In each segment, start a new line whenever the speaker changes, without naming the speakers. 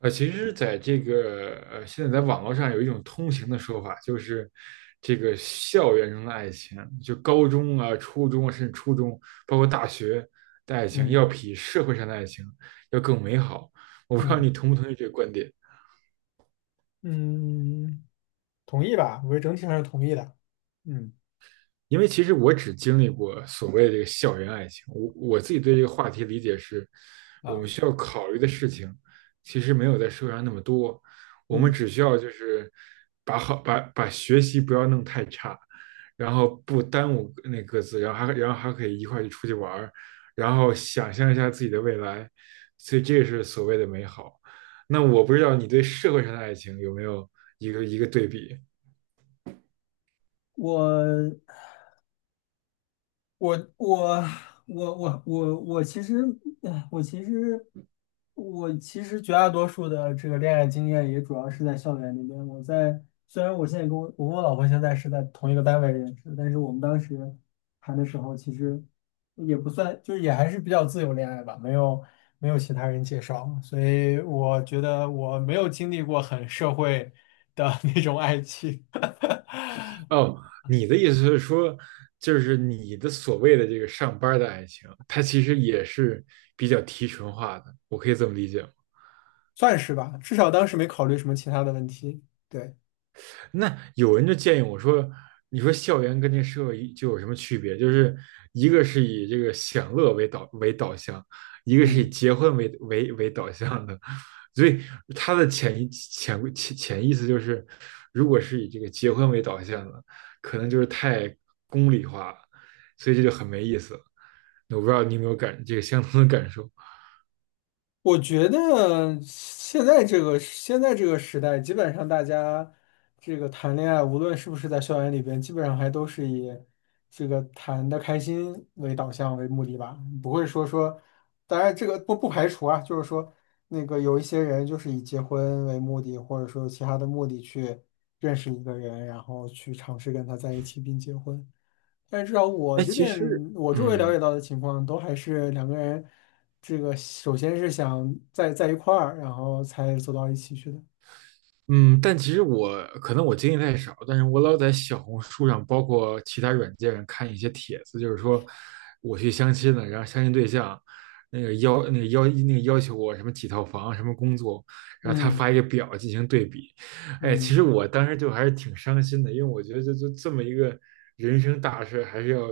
其实，在这个现在在网络上有一种通行的说法，就是这个校园中的爱情，就高中啊、初中啊，甚至初中，包括大学的爱情，要
嗯
比社会上的爱情要更美好。我不知道
嗯
你同不同意这个观点。
嗯，嗯同意吧？我觉得整体上是同意的。嗯。
因为其实我只经历过所谓的这个校园爱情，我自己对这个话题理解是，我
啊，
们需要考虑的事情其实没有在社会上那么多，我们
嗯，
只需要就是把好把把学习不要弄太差，然后不耽误那各自，然后还可以一块去出去玩儿，然后想象一下自己的未来，所以这个是所谓的美好。那我不知道你对社会上的爱情有没有一个对比？
我我我我其实，我其实，我其实绝大多数的这个恋爱经验也主要是在校园里边。我在虽然我现在跟我跟我老婆现在是在同一个单位认识，但是我们当时谈的时候，其实也不算，就是也还是比较自由恋爱吧，没有其他人介绍，所以我觉得我没有经历过很社会的 那种爱情。
哦，你的意思是说，就是你的所谓的这个上班儿的爱情，它其实也是比较提纯化的，我可以这么理解吗？
算是吧，至少当时没考虑什么其他的问题。对。
那有人就建议我说，你说校园跟这社会就有什么区别？就是一个是以这个享乐为导向，一个是以
嗯，
结婚为导向的，所以他的潜意思就是，如果是以这个结婚为导向的，可能就是太功利化了，所以这就很没意思。我不知道你有没有这个相同的感受。
我觉得现在这个时代，基本上大家这个谈恋爱，无论是不是在校园里边，基本上还都是以这个谈的开心为导向为目的吧，不会说说，当然这个不排除啊，就是说那个有一些人就是以结婚为目的，或者说有其他的目的去认识一个人，然后去尝试跟他在一起并结婚。但是至少我
哎，
这
其
边
实，
我周围了解
嗯
到的情况，都还是两个人，这个首先是想在一块儿，然后才走到一起去的。
嗯，但其实我可能我经历太少，但是我老在小红书上，包括其他软件上看一些帖子，就是说我去相亲了，然后相亲对象那个要那个要那个要求我什么几套房、什么工作，然后他
嗯。
发一个表进行对比。哎，其实
嗯，
我当时就还是挺伤心的，因为我觉得就这么一个人生大事，还是要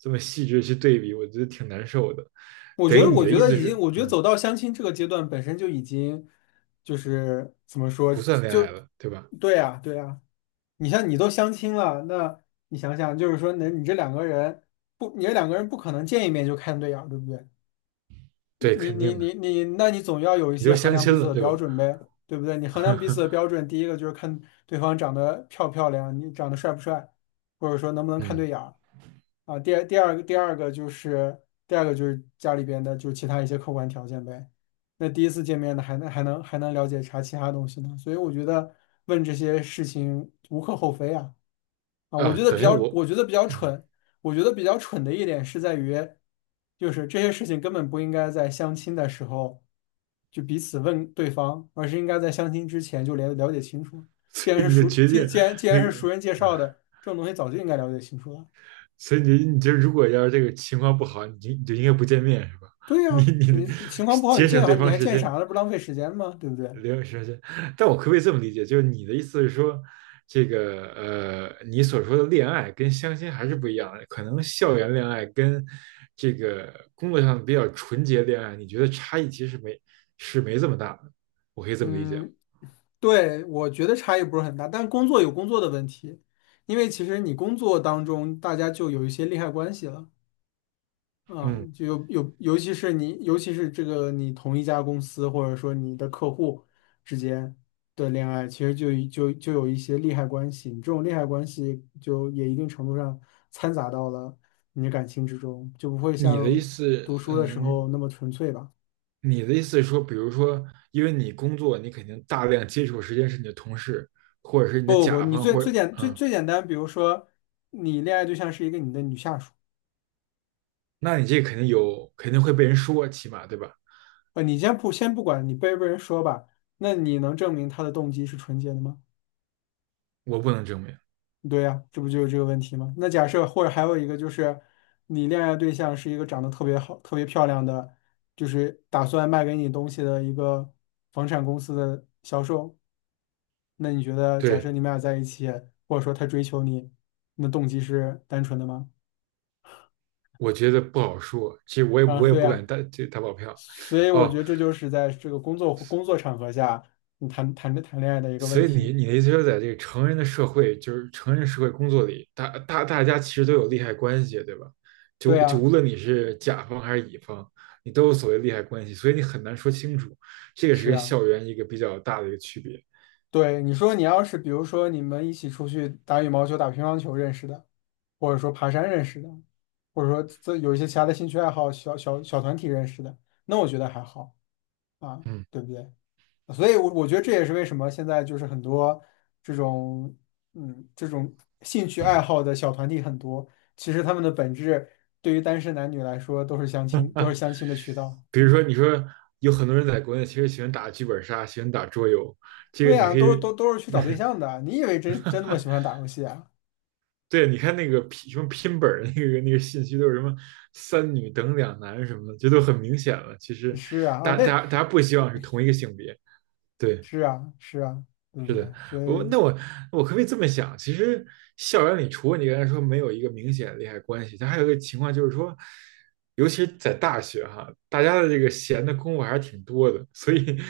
这么细致去对比，我觉得挺难受的。等于你的意思是，
我觉得
嗯。
走到相亲这个阶段本身就已经就是怎么说，
不算恋爱
就
了，对吧？
对呀对呀。你像你都相亲了，那你想想，就是说，那你这两个人不，你这两个人不可能见一面就看对眼儿，对不对？
对，
你
肯
你
定的，
你你，那你总要有一
你
些
都
衡
相
量彼
亲
此
了，
的
对
标
吧？
准呗，对不对？你衡量彼此的标 准，第一个就是看对方长得漂不漂亮，你长得帅不帅，或者说能不能看
嗯，
对眼儿啊。第二个就是家里边的就是其他一些客观条件呗。那第一次见面呢，还能了解啥其他东西呢？所以我觉得问这些事情无可厚非啊。啊，
啊，等于我，
我觉得比较
嗯，
蠢，我觉得比较蠢的一点是在于，就是这些事情根本不应该在相亲的时候就彼此问对方，而是应该在相亲之前就了解清楚。
所以你就决定
既然
那
是
个，
熟人介
嗯
绍的，这种东西早就应该了解清楚了。
所以你就如果要是这个情况不好，你就应该不见面是吧？
对
你
呀，
你
你
得
情况不好，
节省对
你
方
还
时
见
间。
啥了？不浪费时间吗？对不对？
留老时间但我可不可以这么理解？就是你的意思是说，这个你所说的恋爱跟相亲还是不一样的，可能校园恋爱跟这个工作上比较纯洁恋爱，你觉得差异其实没是没这么大的，我可以这么理解吗？
嗯。对，我觉得差异不是很大，但工作有工作的问题，因为其实你工作当中大家就有一些利害关系了。啊，
嗯，
就有有，尤其是你，尤其是这个你同一家公司或者说你的客户之间的恋爱，其实就有一些利害关系，你这种利害关系就也一定程度上掺杂到了你的感情之中，就不会
你的意
像
思，
读书的时
嗯，
候那么纯粹吧？
你的意思是说，比如说，因为你工作，你肯定大量接触的时间是你的同事，或者是你的
不不不，
甲
你
方，或者
最
嗯，
最简单，比如说你恋爱对象是一个你的女下属，
那你这肯定有，肯定会被人说，起码对吧？
你先不管你被不被人说吧，那你能证明他的动机是纯洁的吗？
我不能证明。
对呀，这不就是这个问题吗？那假设或者还有一个就是，你恋爱对象是一个长得特别好、特别漂亮的，就是打算卖给你东西的一个房产公司的销售，那你觉得，假设
对，
你们俩在一起，或者说他追求你，那动机是单纯的吗？
我觉得不好说，其实我也
啊，
我也
对
不敢
呀，
打这打保票，
所以我
哦，
觉得这就是在这个工作场合下，你谈恋爱的一个
所
问
以你
题。
你的意思说，在这个成人的社会，就是成人社会工作里，大家其实都有利害关系，对吧？
对
就
呀。
无论你是甲方还是乙方，你都有所谓利害关系，所以你很难说清楚，这个是
是
跟
啊。
校园一个比较大的一个区别。
对，你说你要是比如说你们一起出去打羽毛球、打乒乓球认识的，或者说爬山认识的，或者说这有一些其他的兴趣爱好、小团体认识的，那我觉得还好啊，
嗯，
对不对？所以我觉得这也是为什么现在就是很多这种这种兴趣爱好的小团体很多，其实他们的本质对于单身男女来说都是相亲，都是相亲的渠道。
比如
嗯。
说你说有很多人在国内其实喜欢打剧本杀，喜欢打桌游，这个
对
你
呀，
可以，
都是去找对 象的啊。你以为真那么喜欢打游戏啊？
对，你看那个拼什么拼本儿那个信息都是什么三女等两男什么的，这都很明显了。其实
是啊啊，
大家
那。
大家大家不希望是同一个性别，对。
是啊，是啊，对
是
不
的，
对？所
我
以，
那我我可不可以这么想？其实校园里，除了你刚才说没有一个明显的利害关系，它还有一个情况就是说，尤其是在大学哈，大家的这个闲的功夫还是挺多的，所以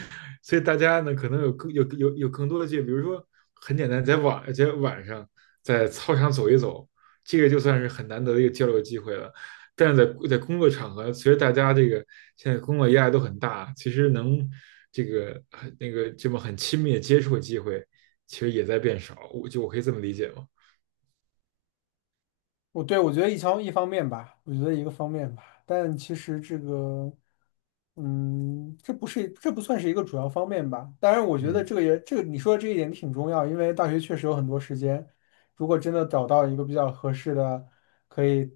所以大家呢可能有更多的这，比如说很简单，在晚上在操场走一走，这个就算是很难得的一个交流机会了。但是在工作场合，其实大家这个现在工作压力都很大，其实能这个那个这么很亲密的接触的机会，其实也在变少。我就我可以这么理解吗？
我觉得一方面吧，我觉得一个方面吧，但其实这个，嗯，这不算是一个主要方面吧。当然，我觉得
嗯，
这个也这个你说的这一点挺重要，因为大学确实有很多时间，如果真的找到一个比较合适的，可以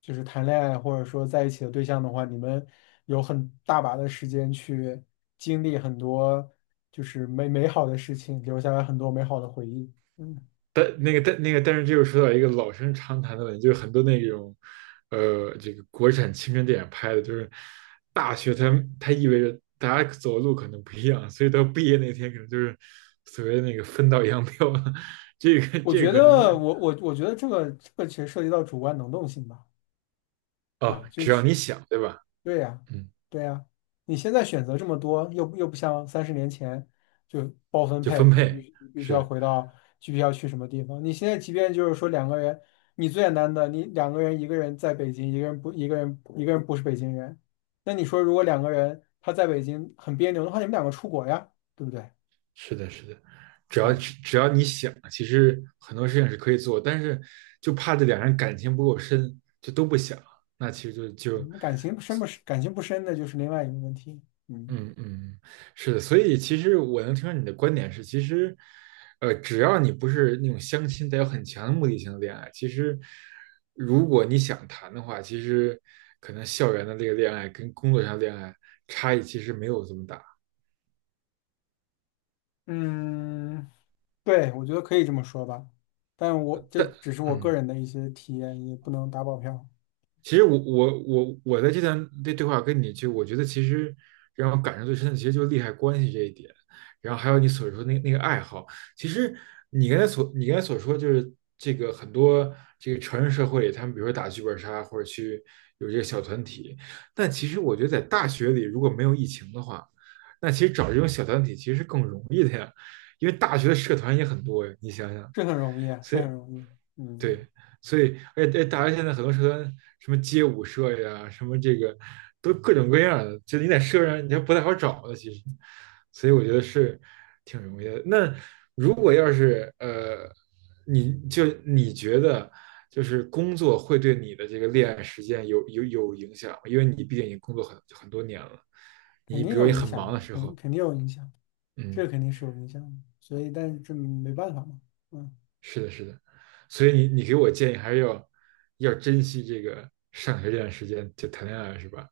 就是谈恋爱或者说在一起的对象的话，你们有很大把的时间去经历很多就是美好的事情，留下来很多美好的回忆。嗯。
但那个但是这又说到一个老生常谈的问题，就是很多那种这个国产青春电影拍的，就是大学它意味着大家走的路可能不一样，所以到毕业那天可能就是所谓的那个分道扬镳了。这个这个可能跟
我觉得这个其实涉及到主观能动性吧，
哦，
啊，就
只要
是
你想，对吧？
对呀，
嗯。
对呀，你现在选择这么多，又不像30年前就包分
就
配，
分
你
配
你必须要
是
回到具体要去什么地方。你现在即便就是说两个人，你最简单的，你两个人一个人在北京，一个人不是北京人，那你说如果两个人他在北京很别扭的话，你们两个出国呀，对不对
是的，是的，只要
啊？
只要你想，其实很多事情是可以做，但是就怕这两人感情不够深，就都不想，那其实就就
你感情深不深，感情不深的就是另外一个问题，嗯。
嗯嗯是的，所以其实我能听出你的观点是，其实只要你不是那种相亲带有很强的目的性的恋爱，其实如果你想谈的话，其实可能校园的这个恋爱跟工作上恋爱差异其实没有这么大，
嗯，对，我觉得可以这么说吧，但我这只是我个
嗯。
人的一些体验，也不能打保票。
其实我在这段对话跟你就，我觉得其实让我感受最深的，其实就是利害关系这一点，然后还有你所说那那个爱好。其实你刚才所说就是这个很多这个成人社会里，他们比如说打剧本杀或者去有这个小团体，但其实我觉得在大学里如果没有疫情的话，那其实找这种小团体其实是更容易的呀，因为大学的社团也很多呀，你想想。
是很容易啊，
所
是
以。
很容易。嗯，
对，所以而且大家现在很多社团，什么街舞社呀，什么这个，都各种各样的，就你在社上你还不太好找的，其实，所以我觉得是挺容易的。那如果要是你就你觉得就是工作会对你的这个恋爱时间有影响吗因为你毕竟已经工作很多年了，
肯
你
定
比如
有
你
影
很忙的
响，
时候，
肯定有影响，这
嗯
个肯定是有影响的，所以但是这没办法嘛，嗯。
是的，是的，所以你你给我建议还是要珍惜这个上学这段时间，就谈恋爱是吧？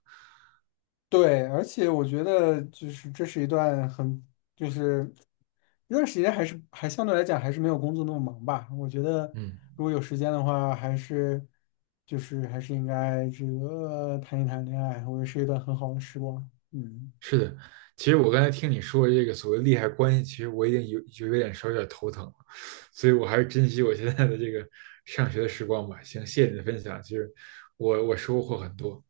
对，而且我觉得就是这是一段很，就是一段时间还是还相对来讲还是没有工作那么忙吧。我觉得
嗯，
如果有时间的话，还是应该这个谈一谈恋爱，我觉得是一段很好的时光。嗯。
是的。其实我刚才听你说这个所谓利害关系，其实我已经有点稍微有点头疼了，所以我还是珍惜我现在的这个上学的时光吧。行，谢谢你的分享，其实我收获很多。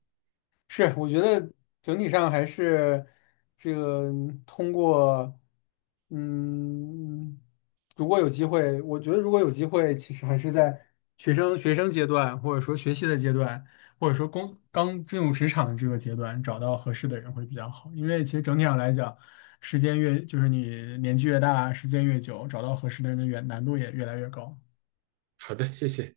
是，我觉得整体上还是这个通过，嗯，如果有机会，我觉得如果有机会，其实还是在学生阶段，或者说学习的阶段，或者说工刚进入职场的这个阶段，找到合适的人会比较好。因为其实整体上来讲，时间越就是你年纪越大，时间越久，找到合适的人的越难度也越来越高。
好的，谢谢。